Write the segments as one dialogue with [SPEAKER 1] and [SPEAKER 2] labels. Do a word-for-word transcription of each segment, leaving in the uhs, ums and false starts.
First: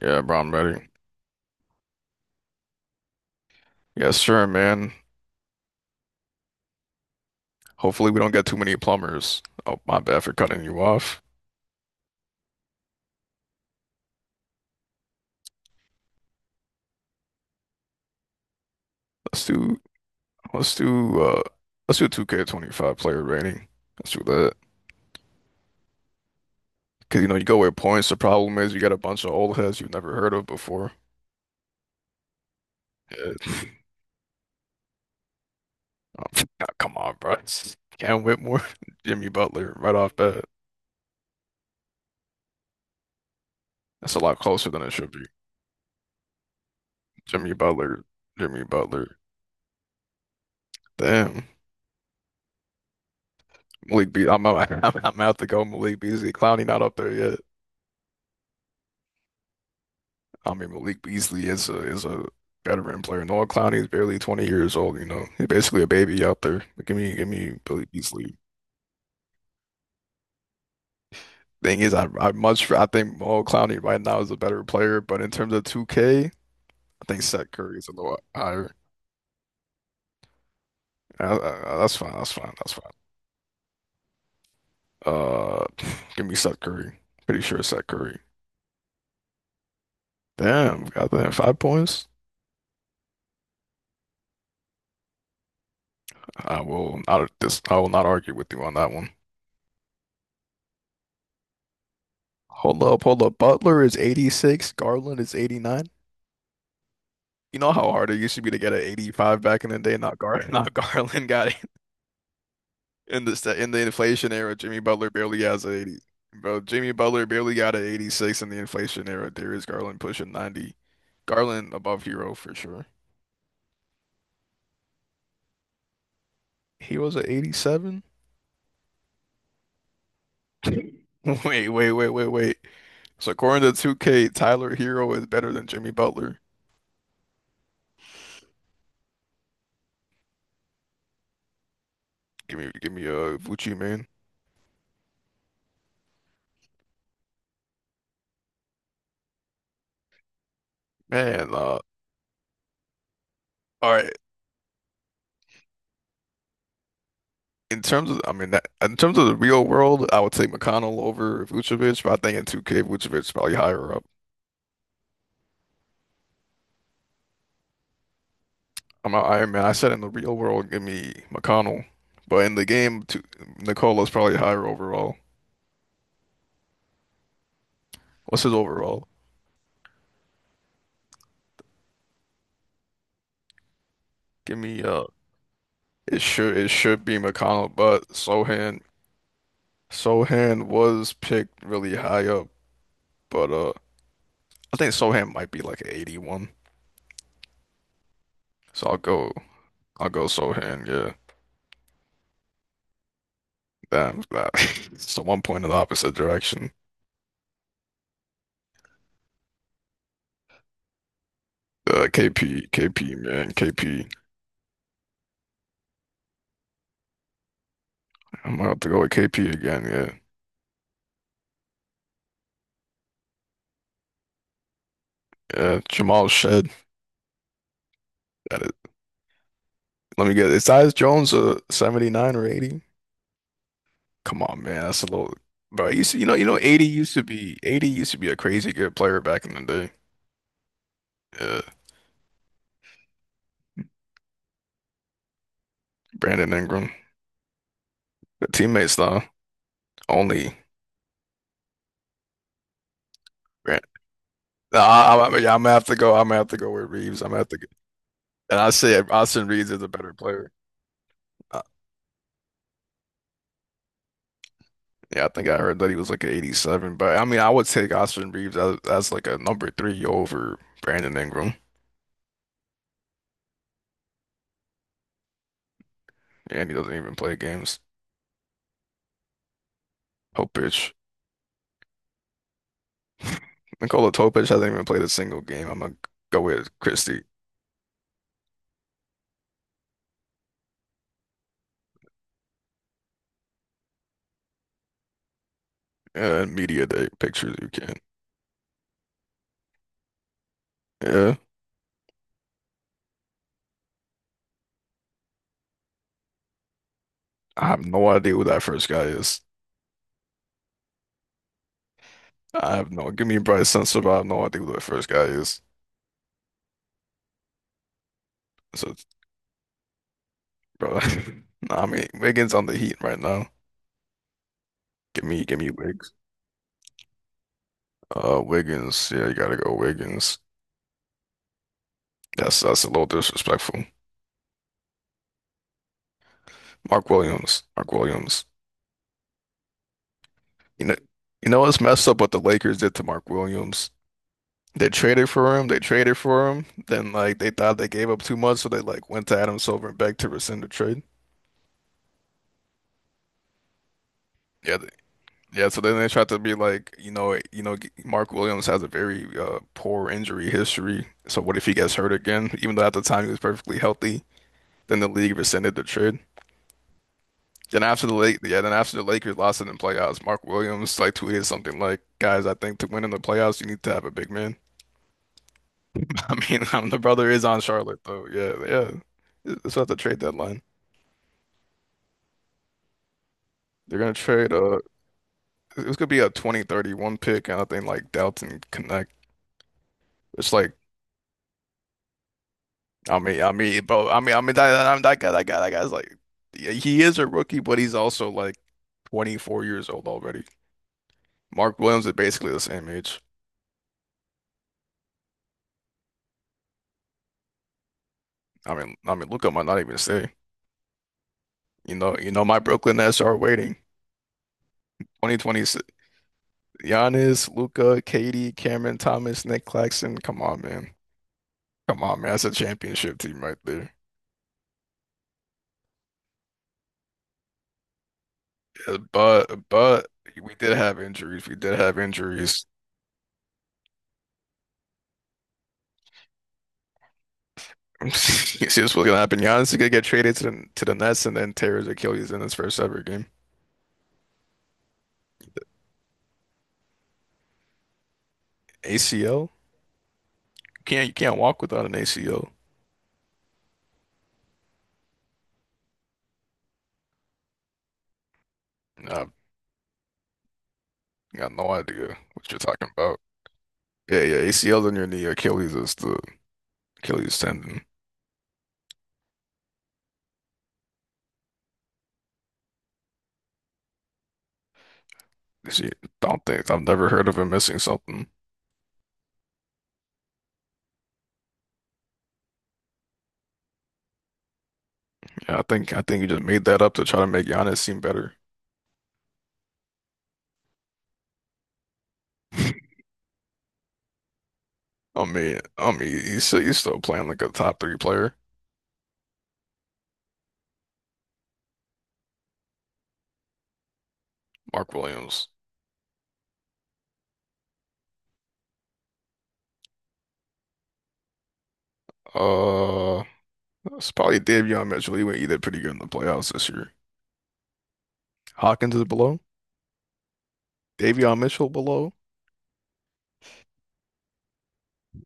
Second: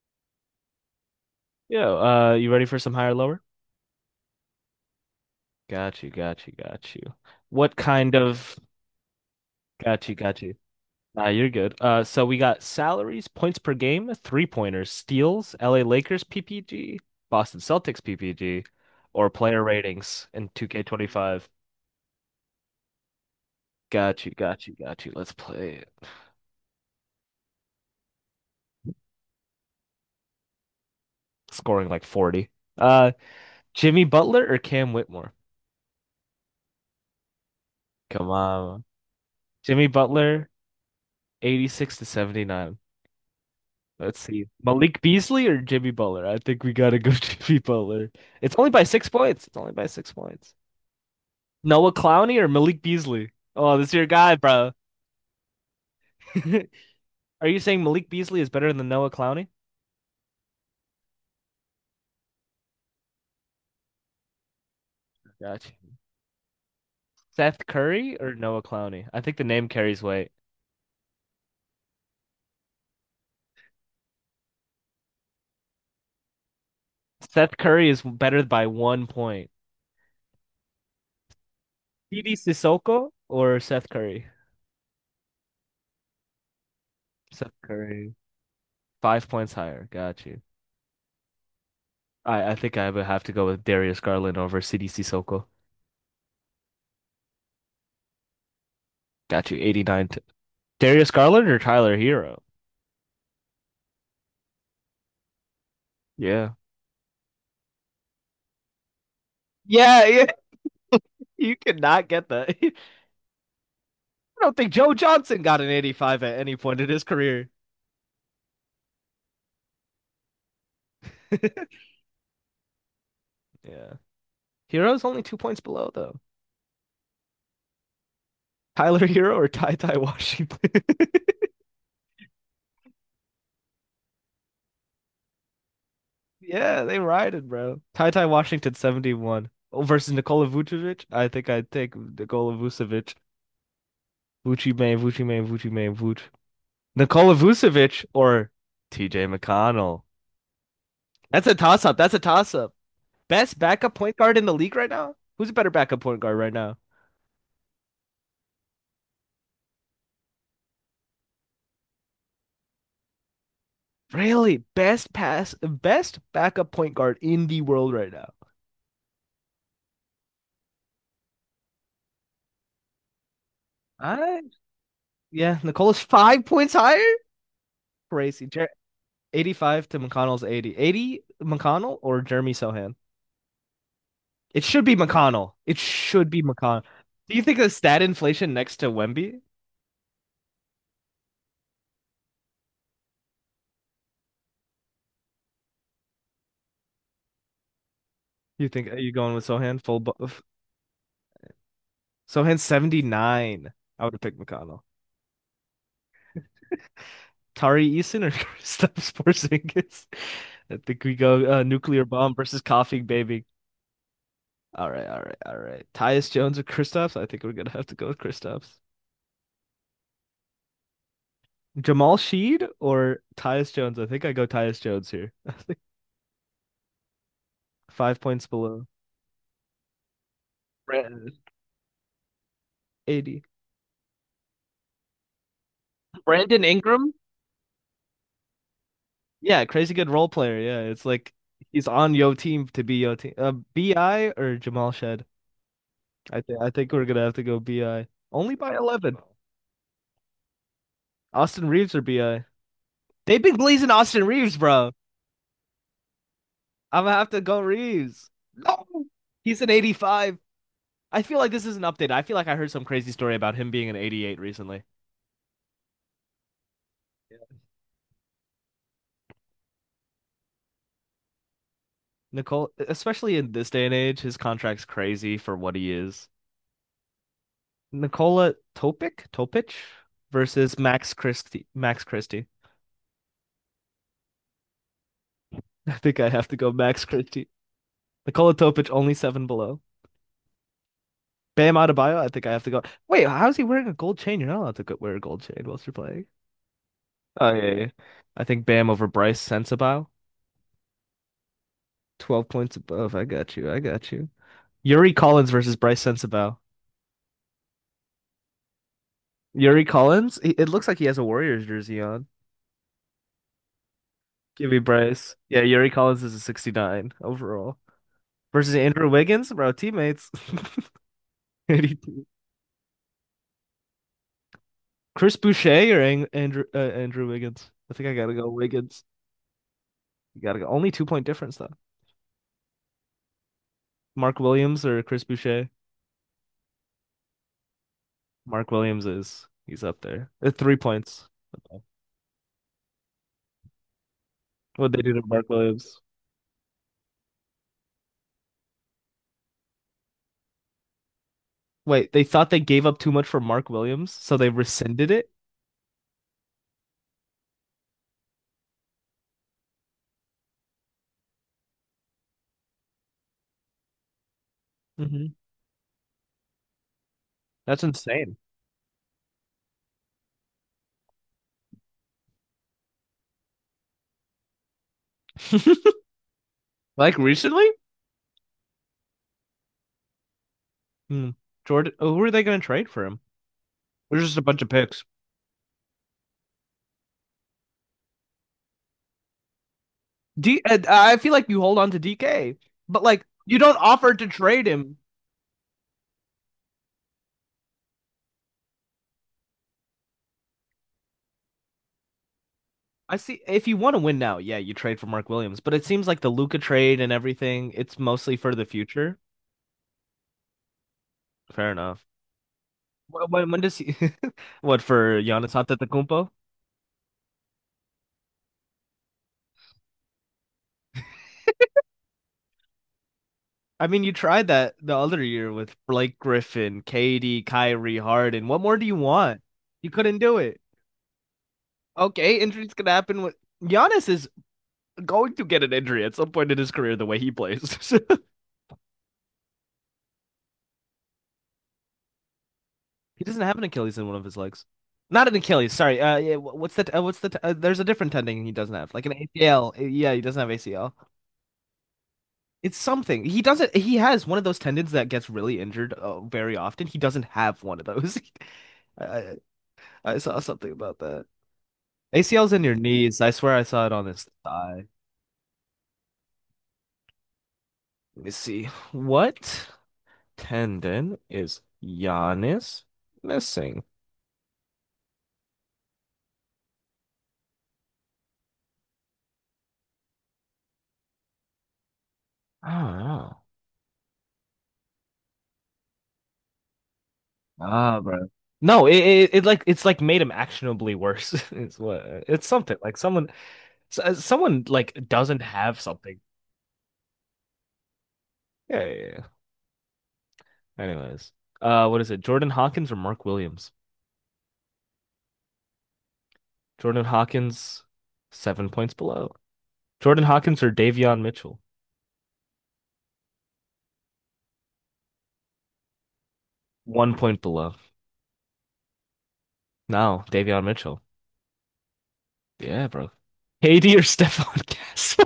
[SPEAKER 1] Yeah, bro, I'm ready.
[SPEAKER 2] Yeah, uh, you ready for some higher lower?
[SPEAKER 1] Yeah, sure, man.
[SPEAKER 2] Got you, got you, got you. What
[SPEAKER 1] Hopefully
[SPEAKER 2] kind
[SPEAKER 1] we don't get too
[SPEAKER 2] of
[SPEAKER 1] many plumbers. Oh, my
[SPEAKER 2] got you,
[SPEAKER 1] bad for
[SPEAKER 2] got you.
[SPEAKER 1] cutting you off.
[SPEAKER 2] Nah, you're good. Uh, so we got salaries, points per game, three pointers, steals, L A Lakers P P G, Boston Celtics P P G, or
[SPEAKER 1] Let's
[SPEAKER 2] player
[SPEAKER 1] do
[SPEAKER 2] ratings in
[SPEAKER 1] let's do uh
[SPEAKER 2] two K twenty-five.
[SPEAKER 1] let's do two K twenty-five player rating. Let's do
[SPEAKER 2] Got you,
[SPEAKER 1] that.
[SPEAKER 2] got you, got you. Let's play it.
[SPEAKER 1] Cause you know you go with points. The problem is you got a bunch of old heads you've never heard of before.
[SPEAKER 2] Scoring like forty. Uh,
[SPEAKER 1] Yeah.
[SPEAKER 2] Jimmy Butler or Cam Whitmore?
[SPEAKER 1] Oh, come on, bro. Cam
[SPEAKER 2] Come
[SPEAKER 1] Whitmore,
[SPEAKER 2] on.
[SPEAKER 1] Jimmy Butler,
[SPEAKER 2] Jimmy
[SPEAKER 1] right off bat.
[SPEAKER 2] Butler, eighty-six to seventy-nine.
[SPEAKER 1] That's a
[SPEAKER 2] Let's
[SPEAKER 1] lot
[SPEAKER 2] see.
[SPEAKER 1] closer than it
[SPEAKER 2] Malik
[SPEAKER 1] should be.
[SPEAKER 2] Beasley or Jimmy Butler? I think we gotta go
[SPEAKER 1] Jimmy
[SPEAKER 2] Jimmy
[SPEAKER 1] Butler,
[SPEAKER 2] Butler. It's
[SPEAKER 1] Jimmy
[SPEAKER 2] only by six
[SPEAKER 1] Butler.
[SPEAKER 2] points. It's only by six points.
[SPEAKER 1] Damn.
[SPEAKER 2] Noah Clowney or Malik Beasley? Oh, this is your
[SPEAKER 1] Malik B.
[SPEAKER 2] guy,
[SPEAKER 1] I'm out,
[SPEAKER 2] bro.
[SPEAKER 1] I'm, I'm out to go Malik Beasley. Clowney not up there yet.
[SPEAKER 2] Are you saying Malik Beasley is better than Noah Clowney?
[SPEAKER 1] I mean, Malik Beasley is a is a veteran player. Noah Clowney is barely twenty years old, you know. He's
[SPEAKER 2] Gotcha.
[SPEAKER 1] basically a baby out there. Give me give me
[SPEAKER 2] Seth
[SPEAKER 1] Billy
[SPEAKER 2] Curry or
[SPEAKER 1] Beasley.
[SPEAKER 2] Noah Clowney? I think the name carries weight.
[SPEAKER 1] Thing is, I I much I think Noah Clowney right now is a better player, but in terms of two K, I think Seth
[SPEAKER 2] Seth
[SPEAKER 1] Curry
[SPEAKER 2] Curry
[SPEAKER 1] is a
[SPEAKER 2] is
[SPEAKER 1] little
[SPEAKER 2] better by
[SPEAKER 1] higher.
[SPEAKER 2] one point.
[SPEAKER 1] Uh, uh, that's fine,
[SPEAKER 2] C D
[SPEAKER 1] that's fine, that's fine.
[SPEAKER 2] Sissoko or Seth Curry?
[SPEAKER 1] Uh, give me Seth Curry. Pretty sure
[SPEAKER 2] Seth
[SPEAKER 1] it's Seth
[SPEAKER 2] Curry.
[SPEAKER 1] Curry.
[SPEAKER 2] Five points higher. Got you.
[SPEAKER 1] Damn, got that five points.
[SPEAKER 2] I, I think I would have to go with Darius Garland over C D Sissoko.
[SPEAKER 1] I will not this I will not argue with you on that one.
[SPEAKER 2] Got you. eighty-nine to. Darius Garland or Tyler Hero?
[SPEAKER 1] Hold up, hold up. Butler is eighty-six, Garland is eighty-nine.
[SPEAKER 2] Yeah.
[SPEAKER 1] You know how hard it used to be to get an eighty-five back in the day?
[SPEAKER 2] Yeah,
[SPEAKER 1] Not
[SPEAKER 2] yeah,
[SPEAKER 1] Gar, not Garland got
[SPEAKER 2] you
[SPEAKER 1] it
[SPEAKER 2] cannot get that. I
[SPEAKER 1] in the sta- in the inflation
[SPEAKER 2] don't
[SPEAKER 1] era.
[SPEAKER 2] think
[SPEAKER 1] Jimmy
[SPEAKER 2] Joe
[SPEAKER 1] Butler
[SPEAKER 2] Johnson
[SPEAKER 1] barely
[SPEAKER 2] got
[SPEAKER 1] has
[SPEAKER 2] an
[SPEAKER 1] an eighty.
[SPEAKER 2] eighty-five at any
[SPEAKER 1] Bro,
[SPEAKER 2] point in
[SPEAKER 1] Jimmy
[SPEAKER 2] his
[SPEAKER 1] Butler
[SPEAKER 2] career.
[SPEAKER 1] barely got an eighty-six in the inflation era. Darius Garland pushing ninety. Garland above hero for sure.
[SPEAKER 2] Yeah. Hero's only two points below, though.
[SPEAKER 1] He was an eighty-seven?
[SPEAKER 2] Tyler Hero or Ty Ty Washington?
[SPEAKER 1] Wait, wait, wait, wait, wait. So according to two K, Tyler Hero is better than Jimmy Butler.
[SPEAKER 2] Yeah, they riding, bro. Ty Ty Washington seventy-one, oh, versus Nikola Vucevic. I think I'd take Nikola
[SPEAKER 1] Give me, give me
[SPEAKER 2] Vucevic.
[SPEAKER 1] a Vucci man.
[SPEAKER 2] Vucci May, Vucci May, Vucci May, Vuc. Nikola Vucevic or T J McConnell. That's
[SPEAKER 1] Man,
[SPEAKER 2] a
[SPEAKER 1] uh,
[SPEAKER 2] toss up. That's a toss up. Best
[SPEAKER 1] all
[SPEAKER 2] backup
[SPEAKER 1] right.
[SPEAKER 2] point guard in the league right now? Who's a better backup point guard right now?
[SPEAKER 1] In terms of, I mean, that, in terms of the real world, I would take McConnell over Vucevic, but I think in two K, Vucevic's probably higher up.
[SPEAKER 2] Really? Best pass, best backup point guard in the world right now.
[SPEAKER 1] I'm not Iron Man. I said in the real world, give me McConnell, but in the game, two, Nicolo's probably
[SPEAKER 2] I
[SPEAKER 1] higher overall.
[SPEAKER 2] yeah, Nicola's five points higher.
[SPEAKER 1] What's
[SPEAKER 2] Crazy.
[SPEAKER 1] his
[SPEAKER 2] Jer-
[SPEAKER 1] overall?
[SPEAKER 2] eighty-five to McConnell's eighty. eighty McConnell or Jeremy Sohan?
[SPEAKER 1] Give
[SPEAKER 2] It
[SPEAKER 1] me,
[SPEAKER 2] should be
[SPEAKER 1] uh,
[SPEAKER 2] McConnell. It
[SPEAKER 1] it
[SPEAKER 2] should be
[SPEAKER 1] should it
[SPEAKER 2] McConnell.
[SPEAKER 1] should be
[SPEAKER 2] Do you think the
[SPEAKER 1] McConnell,
[SPEAKER 2] stat
[SPEAKER 1] but
[SPEAKER 2] inflation next
[SPEAKER 1] Sohan
[SPEAKER 2] to Wemby?
[SPEAKER 1] Sohan was picked really high up, but uh, I think Sohan might be like eighty-one,
[SPEAKER 2] You think
[SPEAKER 1] so
[SPEAKER 2] are
[SPEAKER 1] I'll
[SPEAKER 2] you
[SPEAKER 1] go
[SPEAKER 2] going with Sohan full?
[SPEAKER 1] I'll
[SPEAKER 2] Bu-
[SPEAKER 1] go Sohan. Yeah,
[SPEAKER 2] Sohan seventy-nine. I would have
[SPEAKER 1] damn,
[SPEAKER 2] picked
[SPEAKER 1] that.
[SPEAKER 2] McConnell.
[SPEAKER 1] It's the one point in the opposite direction.
[SPEAKER 2] Tari Eason or Kristaps Porzingis? I think we go uh, nuclear
[SPEAKER 1] Uh,
[SPEAKER 2] bomb versus
[SPEAKER 1] K P,
[SPEAKER 2] coffee
[SPEAKER 1] K P,
[SPEAKER 2] baby.
[SPEAKER 1] man, KP.
[SPEAKER 2] All right, all right, all right. Tyus Jones or Kristaps? I think we're gonna have to go with
[SPEAKER 1] I'm gonna
[SPEAKER 2] Kristaps.
[SPEAKER 1] have to go with K P again.
[SPEAKER 2] Jamal Sheed or Tyus Jones? I think I go Tyus Jones here. I
[SPEAKER 1] Yeah,
[SPEAKER 2] think
[SPEAKER 1] yeah. Jamal Shed.
[SPEAKER 2] five points
[SPEAKER 1] That is-
[SPEAKER 2] below.
[SPEAKER 1] Let me get. Is Tyus Jones
[SPEAKER 2] Brandon.
[SPEAKER 1] a seventy-nine or eighty?
[SPEAKER 2] eighty.
[SPEAKER 1] Come on, man. That's a little. Bro, you see, you know, you know,
[SPEAKER 2] Brandon
[SPEAKER 1] 80
[SPEAKER 2] Ingram?
[SPEAKER 1] used to be 80 used to be a crazy good player back in the
[SPEAKER 2] Yeah,
[SPEAKER 1] day.
[SPEAKER 2] crazy good role player. Yeah, it's like
[SPEAKER 1] Yeah,
[SPEAKER 2] he's on yo team to be yo team. Uh, B I or Jamal Shed? I
[SPEAKER 1] Brandon
[SPEAKER 2] think I
[SPEAKER 1] Ingram.
[SPEAKER 2] think we're gonna have to go B I.
[SPEAKER 1] The
[SPEAKER 2] Only by
[SPEAKER 1] teammates
[SPEAKER 2] eleven.
[SPEAKER 1] though, only.
[SPEAKER 2] Austin Reeves or B I? They've been
[SPEAKER 1] Bran-
[SPEAKER 2] blazing Austin Reeves,
[SPEAKER 1] Nah,
[SPEAKER 2] bro.
[SPEAKER 1] I, I, yeah, I'm gonna have to go. I'm gonna have to go with
[SPEAKER 2] I'm gonna
[SPEAKER 1] Reeves. I'm
[SPEAKER 2] have
[SPEAKER 1] gonna
[SPEAKER 2] to
[SPEAKER 1] have to.
[SPEAKER 2] go
[SPEAKER 1] Go.
[SPEAKER 2] Reeves.
[SPEAKER 1] And I
[SPEAKER 2] No,
[SPEAKER 1] say Austin
[SPEAKER 2] he's
[SPEAKER 1] Reeves
[SPEAKER 2] an
[SPEAKER 1] is a better
[SPEAKER 2] eighty-five.
[SPEAKER 1] player.
[SPEAKER 2] I feel like this is an update. I feel like I heard some crazy story about him being an eighty-eight recently.
[SPEAKER 1] Yeah, I think I heard that he was like an eighty-seven, but I mean, I
[SPEAKER 2] Yeah.
[SPEAKER 1] would take Austin Reeves as, as like a number three over Brandon Ingram,
[SPEAKER 2] Nicole, especially in this day and age, his contract's crazy for what he is.
[SPEAKER 1] and he doesn't even play games.
[SPEAKER 2] Nikola Topic, Topic versus
[SPEAKER 1] Topic.
[SPEAKER 2] Max Christie. Max Christie.
[SPEAKER 1] Nikola Topic hasn't even played a single game. I'm
[SPEAKER 2] I
[SPEAKER 1] gonna
[SPEAKER 2] think I
[SPEAKER 1] go
[SPEAKER 2] have to
[SPEAKER 1] with
[SPEAKER 2] go Max
[SPEAKER 1] Christie.
[SPEAKER 2] Christie. Nikola Topic only seven below. Bam Adebayo. I think I have to go. Wait, how is he wearing a gold chain? You're not allowed to wear a gold chain whilst you're playing.
[SPEAKER 1] Uh, media day
[SPEAKER 2] Oh
[SPEAKER 1] pictures you
[SPEAKER 2] yeah, yeah.
[SPEAKER 1] can.
[SPEAKER 2] I think Bam over Bryce Sensabaugh.
[SPEAKER 1] Yeah,
[SPEAKER 2] twelve points above. I got you. I got you. Yuri Collins versus Bryce Sensabaugh.
[SPEAKER 1] I have no idea who that first guy is.
[SPEAKER 2] Yuri Collins, he, it looks like he has a Warriors jersey on.
[SPEAKER 1] I have no. Give me Bryce Sensabaugh. I have no idea
[SPEAKER 2] Give
[SPEAKER 1] who
[SPEAKER 2] me
[SPEAKER 1] that first guy
[SPEAKER 2] Bryce. Yeah,
[SPEAKER 1] is.
[SPEAKER 2] Yuri Collins is a sixty-nine overall. Versus
[SPEAKER 1] So,
[SPEAKER 2] Andrew Wiggins, bro, teammates.
[SPEAKER 1] bro, nah, I mean
[SPEAKER 2] eighty-two.
[SPEAKER 1] Wiggins on the Heat right now. Give
[SPEAKER 2] Chris
[SPEAKER 1] me, give me
[SPEAKER 2] Boucher or
[SPEAKER 1] Wiggs.
[SPEAKER 2] Ang Andrew uh, Andrew Wiggins? I think I gotta
[SPEAKER 1] Uh,
[SPEAKER 2] go Wiggins.
[SPEAKER 1] Wiggins. Yeah, you gotta go Wiggins.
[SPEAKER 2] You gotta go. Only two point difference though.
[SPEAKER 1] That's that's a little disrespectful.
[SPEAKER 2] Mark Williams or Chris Boucher?
[SPEAKER 1] Mark Williams. Mark Williams.
[SPEAKER 2] Mark Williams, is he's up there. Uh, Three
[SPEAKER 1] You know
[SPEAKER 2] points.
[SPEAKER 1] you know what's messed up what the Lakers did to Mark Williams? They
[SPEAKER 2] What they do to
[SPEAKER 1] traded
[SPEAKER 2] Mark
[SPEAKER 1] for him, they
[SPEAKER 2] Williams?
[SPEAKER 1] traded for him, then like they thought they gave up too much, so they like went to Adam Silver and begged to rescind the trade.
[SPEAKER 2] Wait, they thought they gave up too much for Mark Williams, so they
[SPEAKER 1] Yeah, they,
[SPEAKER 2] rescinded it?
[SPEAKER 1] yeah, so then they tried to be like, you know, you know, g- Mark Williams has a very uh, poor injury history. So what if he gets hurt again? Even though at the time he was perfectly healthy, then the
[SPEAKER 2] Hmm.
[SPEAKER 1] league rescinded the trade. Then
[SPEAKER 2] That's
[SPEAKER 1] after the
[SPEAKER 2] insane.
[SPEAKER 1] late, yeah, then after the Lakers lost it in the playoffs, Mark Williams like tweeted something like, "Guys, I think to win in the playoffs, you need to have a big man." I mean, um, the
[SPEAKER 2] Like
[SPEAKER 1] brother is on
[SPEAKER 2] recently?
[SPEAKER 1] Charlotte though. Yeah, yeah. It's at the trade deadline.
[SPEAKER 2] Hmm. Jordan, oh, who are they going to trade for him?
[SPEAKER 1] They're gonna
[SPEAKER 2] There's just a
[SPEAKER 1] trade.
[SPEAKER 2] bunch of
[SPEAKER 1] Uh,
[SPEAKER 2] picks.
[SPEAKER 1] it's gonna be a twenty thirty-one pick, and I think like Dalton Connect. It's
[SPEAKER 2] D.
[SPEAKER 1] like,
[SPEAKER 2] I feel like you hold on to D K, but
[SPEAKER 1] I
[SPEAKER 2] like
[SPEAKER 1] mean, I
[SPEAKER 2] you don't
[SPEAKER 1] mean, bro,
[SPEAKER 2] offer
[SPEAKER 1] I
[SPEAKER 2] to
[SPEAKER 1] mean, I mean
[SPEAKER 2] trade him.
[SPEAKER 1] that, that that guy, that guy, that guy's like, yeah, he is a rookie, but he's also like twenty-four years old already. Mark Williams is basically the same
[SPEAKER 2] I
[SPEAKER 1] age.
[SPEAKER 2] see. If you want to win now, yeah, you trade for Mark Williams. But it seems like the Luca trade and everything, it's mostly for the
[SPEAKER 1] I mean, I
[SPEAKER 2] future.
[SPEAKER 1] mean, Luka might not even stay.
[SPEAKER 2] Fair
[SPEAKER 1] You
[SPEAKER 2] enough.
[SPEAKER 1] know, you know, my Brooklyn Nets are
[SPEAKER 2] When, when does
[SPEAKER 1] waiting.
[SPEAKER 2] he? What for Giannis
[SPEAKER 1] twenty twenty,
[SPEAKER 2] Antetokounmpo?
[SPEAKER 1] Giannis, Luca, K D, Cameron Thomas, Nick Claxton. Come on, man. Come on, man. That's a championship team right
[SPEAKER 2] I
[SPEAKER 1] there.
[SPEAKER 2] mean, you tried that the other year with Blake Griffin, K D, Kyrie, Harden. What more do you
[SPEAKER 1] Yeah,
[SPEAKER 2] want?
[SPEAKER 1] But
[SPEAKER 2] You
[SPEAKER 1] but
[SPEAKER 2] couldn't do
[SPEAKER 1] we
[SPEAKER 2] it.
[SPEAKER 1] did have injuries. We did have
[SPEAKER 2] Okay,
[SPEAKER 1] injuries.
[SPEAKER 2] injuries could happen. With Giannis is going to get an injury at some point in his career the way he plays.
[SPEAKER 1] You see what's gonna happen. Giannis is gonna get traded to the to the Nets and then tear his Achilles in his first ever
[SPEAKER 2] He
[SPEAKER 1] game.
[SPEAKER 2] doesn't have an Achilles in one of his legs. Not an Achilles, sorry. Uh, yeah, wh- what's that? Uh, what's the? T- uh, there's a different tendon he doesn't have, like an
[SPEAKER 1] A C L?
[SPEAKER 2] A C L. Uh, Yeah, he doesn't have
[SPEAKER 1] You
[SPEAKER 2] A C L.
[SPEAKER 1] can't you can't walk without an A C L.
[SPEAKER 2] It's something. He doesn't. He has one of those tendons that gets really injured uh, very often. He doesn't have one of those.
[SPEAKER 1] Nah,
[SPEAKER 2] I, I I saw something about that.
[SPEAKER 1] I got no idea what
[SPEAKER 2] A C L's
[SPEAKER 1] you're
[SPEAKER 2] in your
[SPEAKER 1] talking
[SPEAKER 2] knees.
[SPEAKER 1] about.
[SPEAKER 2] I swear I saw it on
[SPEAKER 1] Yeah,
[SPEAKER 2] his
[SPEAKER 1] yeah, A C L
[SPEAKER 2] thigh.
[SPEAKER 1] in your knee, Achilles is the Achilles tendon.
[SPEAKER 2] Let me see. What tendon is Giannis missing?
[SPEAKER 1] See, don't think I've never heard of him missing something.
[SPEAKER 2] I don't know.
[SPEAKER 1] Yeah, I think I think you just made that up to try to make Giannis
[SPEAKER 2] Ah,
[SPEAKER 1] seem
[SPEAKER 2] bro.
[SPEAKER 1] better.
[SPEAKER 2] No, it, it it like it's like made him actionably worse. It's what it's something like someone s- uh, someone like
[SPEAKER 1] I
[SPEAKER 2] doesn't
[SPEAKER 1] mean,
[SPEAKER 2] have
[SPEAKER 1] I mean,
[SPEAKER 2] something.
[SPEAKER 1] he's still, he's still playing like a top three player.
[SPEAKER 2] Yeah, yeah, yeah. Anyways, uh, what is it? Jordan Hawkins or Mark Williams?
[SPEAKER 1] Mark Williams.
[SPEAKER 2] Jordan Hawkins, seven points below. Jordan Hawkins or Davion Mitchell,
[SPEAKER 1] Uh, it's probably Davion Mitchell. He went either pretty good in the playoffs this year.
[SPEAKER 2] one point below.
[SPEAKER 1] Hawkins is below.
[SPEAKER 2] No, Davion Mitchell.
[SPEAKER 1] Davion Mitchell below.
[SPEAKER 2] Yeah, bro. K D or Stephon Castle?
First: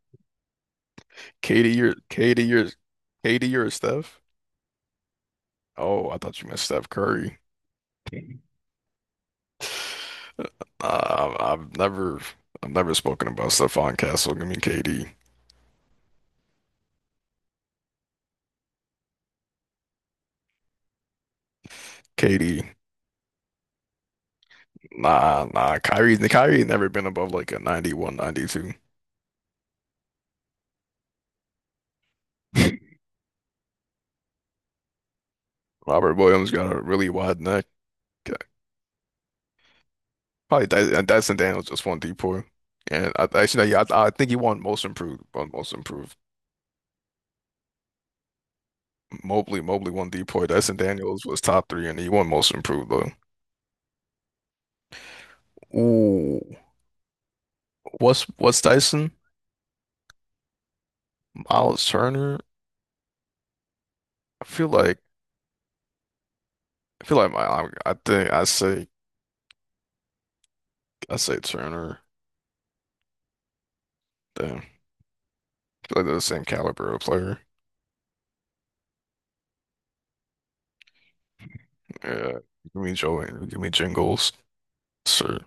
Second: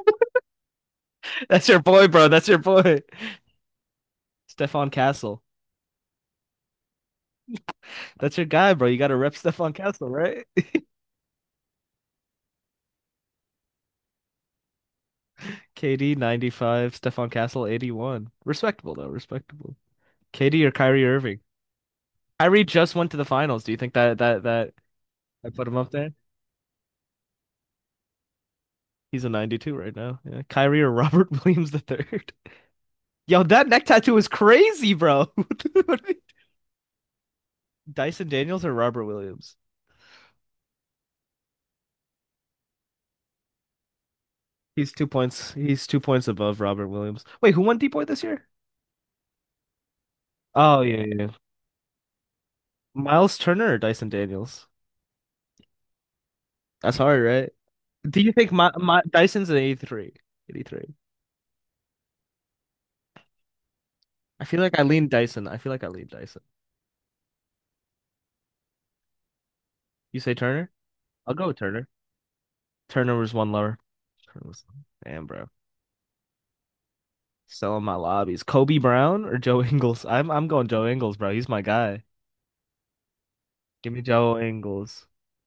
[SPEAKER 2] That's
[SPEAKER 1] KD
[SPEAKER 2] your
[SPEAKER 1] your
[SPEAKER 2] boy, bro.
[SPEAKER 1] KD
[SPEAKER 2] That's your
[SPEAKER 1] your
[SPEAKER 2] boy.
[SPEAKER 1] KD your Steph.
[SPEAKER 2] Stephon Castle.
[SPEAKER 1] Oh, I thought you meant Steph Curry.
[SPEAKER 2] That's your guy, bro. You gotta rep Stephon Castle, right?
[SPEAKER 1] Uh, I've I've never I've never spoken about Stephon Castle. Give me K D.
[SPEAKER 2] K D ninety-five, Stephon Castle eighty-one. Respectable though, respectable. K D or Kyrie Irving?
[SPEAKER 1] K D.
[SPEAKER 2] Kyrie just went to the finals. Do you think that that that
[SPEAKER 1] Nah,
[SPEAKER 2] I put him
[SPEAKER 1] nah.
[SPEAKER 2] up there?
[SPEAKER 1] Kyrie, Kyrie never been above like a ninety-one, ninety-two.
[SPEAKER 2] He's a ninety-two right now. Yeah. Kyrie or Robert Williams the third. Yo, that neck tattoo is crazy, bro.
[SPEAKER 1] Robert Williams got a really wide neck.
[SPEAKER 2] Dyson Daniels or Robert Williams?
[SPEAKER 1] Probably Dy- and Dyson Daniels just won D four. And I actually, yeah, I, I think he won most
[SPEAKER 2] He's two
[SPEAKER 1] improved, won
[SPEAKER 2] points.
[SPEAKER 1] most
[SPEAKER 2] He's two
[SPEAKER 1] improved.
[SPEAKER 2] points above Robert Williams. Wait, who won D Boy this year?
[SPEAKER 1] Mobley, Mobley won D four. Dyson
[SPEAKER 2] Oh yeah, yeah,
[SPEAKER 1] Daniels
[SPEAKER 2] yeah.
[SPEAKER 1] was top three, and he won most improved though.
[SPEAKER 2] Miles Turner or Dyson Daniels?
[SPEAKER 1] Ooh,
[SPEAKER 2] That's hard, right? Do
[SPEAKER 1] what's
[SPEAKER 2] you think
[SPEAKER 1] what's
[SPEAKER 2] my, my
[SPEAKER 1] Dyson?
[SPEAKER 2] Dyson's an eighty-three? eighty-three.
[SPEAKER 1] Miles Turner?
[SPEAKER 2] I
[SPEAKER 1] I
[SPEAKER 2] feel
[SPEAKER 1] feel
[SPEAKER 2] like I
[SPEAKER 1] like
[SPEAKER 2] lean Dyson. I feel like I lean Dyson.
[SPEAKER 1] I feel like my I, I think I say
[SPEAKER 2] You say Turner?
[SPEAKER 1] I
[SPEAKER 2] I'll
[SPEAKER 1] say
[SPEAKER 2] go with Turner.
[SPEAKER 1] Turner.
[SPEAKER 2] Turner was one lower. Turner
[SPEAKER 1] Damn, I
[SPEAKER 2] was
[SPEAKER 1] feel
[SPEAKER 2] damn, bro.
[SPEAKER 1] like they're the same caliber of player.
[SPEAKER 2] Selling my lobbies. Kobe Brown or Joe Ingles? I'm I'm going Joe Ingles, bro. He's my guy.
[SPEAKER 1] Yeah, give me Joe, give me
[SPEAKER 2] Give me
[SPEAKER 1] Jingles.
[SPEAKER 2] Joe Ingles.
[SPEAKER 1] Sir,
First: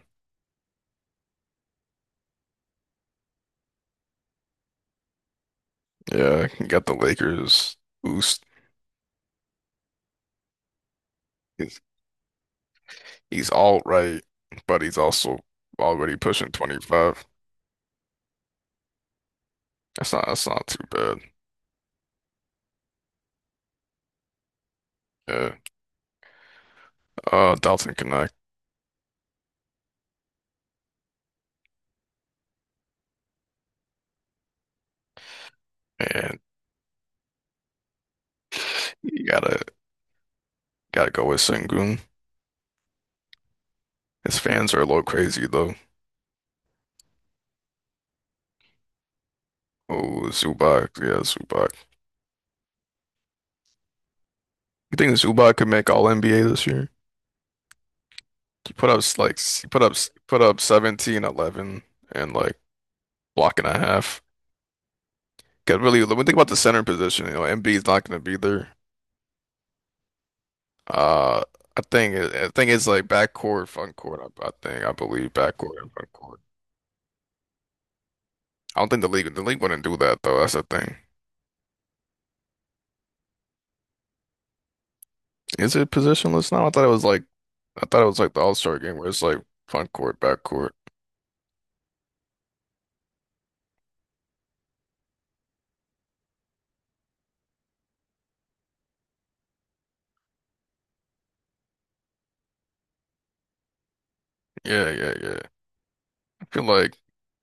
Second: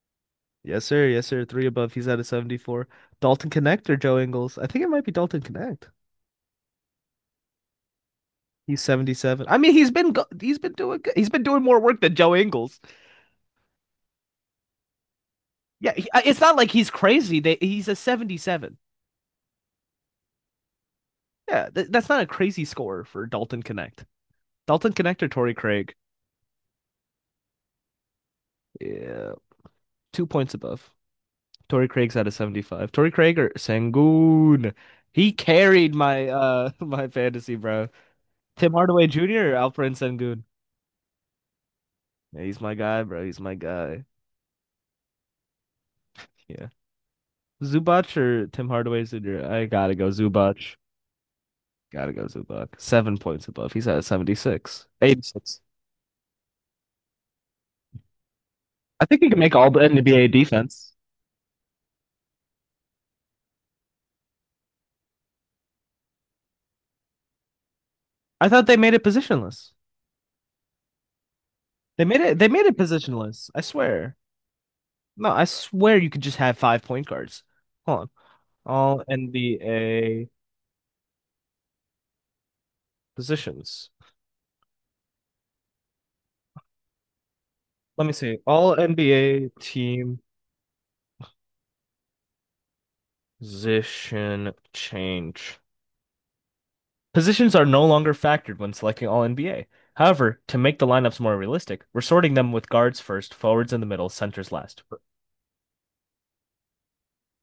[SPEAKER 2] Yes, sir. Yes, sir. Three above. He's at a seventy-four. Dalton Connect or Joe Ingles? I think it might be Dalton Connect.
[SPEAKER 1] yeah, got the Lakers boost.
[SPEAKER 2] He's seventy-seven. I mean, he's been go- he's been doing good. He's been doing more
[SPEAKER 1] He's,
[SPEAKER 2] work than Joe Ingles.
[SPEAKER 1] he's all right, but he's also
[SPEAKER 2] Yeah, he,
[SPEAKER 1] already
[SPEAKER 2] uh, it's
[SPEAKER 1] pushing
[SPEAKER 2] not like he's
[SPEAKER 1] twenty-five.
[SPEAKER 2] crazy. They, he's a seventy-seven.
[SPEAKER 1] That's not that's not too bad.
[SPEAKER 2] Yeah, th- that's not a crazy score for Dalton Connect. Dalton Connect or Torrey
[SPEAKER 1] Yeah,
[SPEAKER 2] Craig?
[SPEAKER 1] uh, Dalton Connect,
[SPEAKER 2] Yeah, two points above. Torrey Craig's at a seventy-five. Torrey Craig or Sangoon? He carried my
[SPEAKER 1] and
[SPEAKER 2] uh my fantasy, bro. Tim Hardaway
[SPEAKER 1] you
[SPEAKER 2] Junior or
[SPEAKER 1] gotta
[SPEAKER 2] Alperen Sengun?
[SPEAKER 1] gotta go with Sengun.
[SPEAKER 2] Yeah, he's my guy, bro. He's my guy.
[SPEAKER 1] His fans are a little crazy though.
[SPEAKER 2] Yeah. Zubac or Tim Hardaway Junior? I gotta go
[SPEAKER 1] Oh,
[SPEAKER 2] Zubac.
[SPEAKER 1] Zubac, yeah, Zubac.
[SPEAKER 2] Gotta go Zubac. Seven points above. He's at seventy-six.
[SPEAKER 1] You think Zubac
[SPEAKER 2] eighty-six.
[SPEAKER 1] could make All N B A this year? He put up
[SPEAKER 2] I think he can
[SPEAKER 1] like
[SPEAKER 2] make
[SPEAKER 1] he
[SPEAKER 2] all the
[SPEAKER 1] put up
[SPEAKER 2] N B A
[SPEAKER 1] put up
[SPEAKER 2] defense.
[SPEAKER 1] seventeen, eleven, and like block and a half. Because really, when we think about the center position, you know, Embiid's not going to be
[SPEAKER 2] I thought
[SPEAKER 1] there.
[SPEAKER 2] they made it positionless.
[SPEAKER 1] Uh, I
[SPEAKER 2] They
[SPEAKER 1] think
[SPEAKER 2] made
[SPEAKER 1] it-
[SPEAKER 2] it they
[SPEAKER 1] I
[SPEAKER 2] made
[SPEAKER 1] think
[SPEAKER 2] it
[SPEAKER 1] it's like
[SPEAKER 2] positionless. I
[SPEAKER 1] backcourt, front
[SPEAKER 2] swear.
[SPEAKER 1] court. I, I think I
[SPEAKER 2] No,
[SPEAKER 1] believe
[SPEAKER 2] I
[SPEAKER 1] backcourt and
[SPEAKER 2] swear you
[SPEAKER 1] front
[SPEAKER 2] could just
[SPEAKER 1] court.
[SPEAKER 2] have five point guards. Hold on.
[SPEAKER 1] I don't think
[SPEAKER 2] All
[SPEAKER 1] the league the league wouldn't do that
[SPEAKER 2] N B A
[SPEAKER 1] though. That's the thing.
[SPEAKER 2] positions.
[SPEAKER 1] Is it positionless now? I thought it was like I thought
[SPEAKER 2] Let
[SPEAKER 1] it
[SPEAKER 2] me
[SPEAKER 1] was like
[SPEAKER 2] see.
[SPEAKER 1] the
[SPEAKER 2] All
[SPEAKER 1] All-Star game where it's like
[SPEAKER 2] N B A
[SPEAKER 1] front
[SPEAKER 2] team
[SPEAKER 1] court, back court.
[SPEAKER 2] position change. Positions are no longer factored when selecting all N B A. However, to make the lineups more realistic, we're sorting them with guards first, forwards in the middle, centers last.
[SPEAKER 1] Yeah, yeah, yeah. I feel like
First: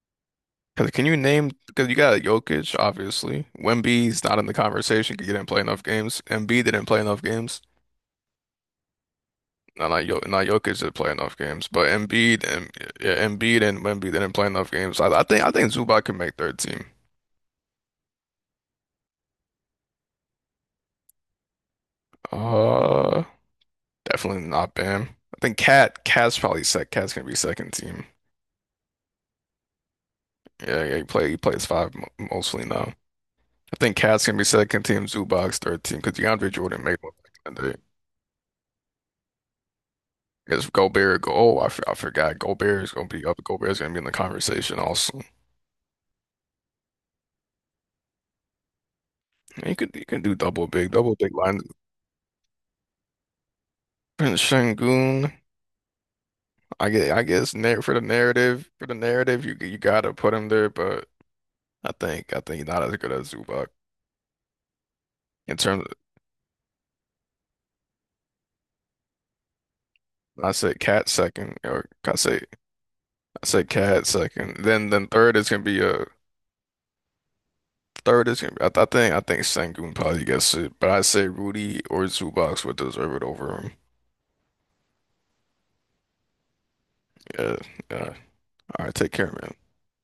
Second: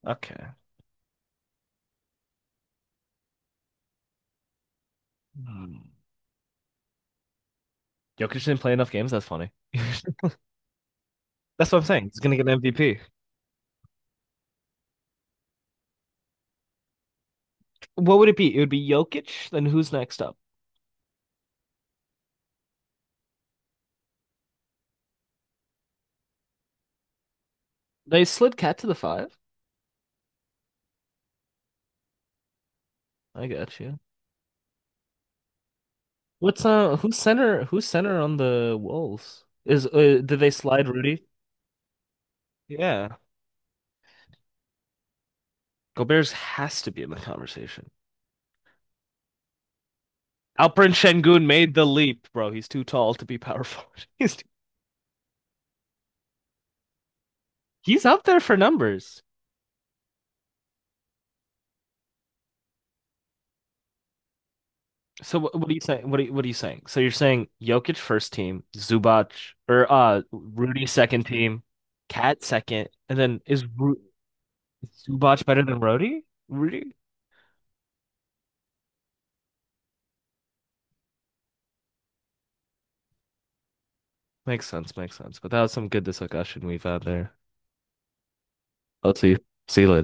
[SPEAKER 2] Okay.
[SPEAKER 1] because can you name because you got Jokic obviously. Wemby's not in the conversation because he didn't play enough
[SPEAKER 2] Hmm.
[SPEAKER 1] games. Embiid didn't play enough games.
[SPEAKER 2] Jokic didn't play enough games. That's funny.
[SPEAKER 1] No, not Jokic.
[SPEAKER 2] That's
[SPEAKER 1] Not Jokic didn't play enough games,
[SPEAKER 2] what I'm
[SPEAKER 1] but
[SPEAKER 2] saying. He's gonna
[SPEAKER 1] Embiid
[SPEAKER 2] get an
[SPEAKER 1] and
[SPEAKER 2] M V P.
[SPEAKER 1] yeah, Embiid and Wemby didn't play enough games. I, I think I think Zubac can make third team.
[SPEAKER 2] What would it be? It would be Jokic. Then who's next up?
[SPEAKER 1] Uh, Definitely not Bam. I think Cat Cat's probably sec. Cat's gonna be second team.
[SPEAKER 2] They slid Cat to the five.
[SPEAKER 1] Yeah, yeah, he play he plays five mo mostly now.
[SPEAKER 2] I
[SPEAKER 1] I
[SPEAKER 2] got
[SPEAKER 1] think
[SPEAKER 2] you.
[SPEAKER 1] Cat's gonna be second team, Zubac's third team because DeAndre
[SPEAKER 2] What's
[SPEAKER 1] Jordan
[SPEAKER 2] uh?
[SPEAKER 1] made one
[SPEAKER 2] Who's
[SPEAKER 1] back in
[SPEAKER 2] center?
[SPEAKER 1] the day.
[SPEAKER 2] Who's center on the Wolves? Is uh, did they
[SPEAKER 1] Because
[SPEAKER 2] slide
[SPEAKER 1] Gobert,
[SPEAKER 2] Rudy?
[SPEAKER 1] go, oh, I, f I forgot. Gobert is
[SPEAKER 2] Yeah,
[SPEAKER 1] gonna be up. Gobert's gonna be in the conversation also.
[SPEAKER 2] Gobert's has to be in the conversation.
[SPEAKER 1] you could you can do double big,
[SPEAKER 2] Alperen
[SPEAKER 1] double big
[SPEAKER 2] Şengün
[SPEAKER 1] line.
[SPEAKER 2] made the leap, bro. He's too tall to be power forward. He's
[SPEAKER 1] And
[SPEAKER 2] too-
[SPEAKER 1] Şengün. I guess, I guess nar for the
[SPEAKER 2] he's up there for
[SPEAKER 1] narrative, for the
[SPEAKER 2] numbers.
[SPEAKER 1] narrative, you you gotta put him there, but I think I think he's not as good as Zubac
[SPEAKER 2] So what,
[SPEAKER 1] in
[SPEAKER 2] what are you
[SPEAKER 1] terms
[SPEAKER 2] saying? What are you, what are you saying? So you're saying Jokic first team, Zubac or uh
[SPEAKER 1] of, I said
[SPEAKER 2] Rudy
[SPEAKER 1] Cat
[SPEAKER 2] second
[SPEAKER 1] second,
[SPEAKER 2] team,
[SPEAKER 1] or I say
[SPEAKER 2] Cat second, and then
[SPEAKER 1] I
[SPEAKER 2] is
[SPEAKER 1] said
[SPEAKER 2] Ru
[SPEAKER 1] Cat second. Then
[SPEAKER 2] is
[SPEAKER 1] then third
[SPEAKER 2] Zubac
[SPEAKER 1] is gonna
[SPEAKER 2] better than
[SPEAKER 1] be a
[SPEAKER 2] Rudy? Rudy?
[SPEAKER 1] third is gonna be, I, I think I think Sengun probably gets it, but I say Rudy or Zubac would deserve it over him.
[SPEAKER 2] Makes sense, makes sense. But that was some good discussion we've had there.
[SPEAKER 1] Yeah, yeah. All right, take
[SPEAKER 2] I'll
[SPEAKER 1] care,
[SPEAKER 2] see you.
[SPEAKER 1] man.
[SPEAKER 2] See you later.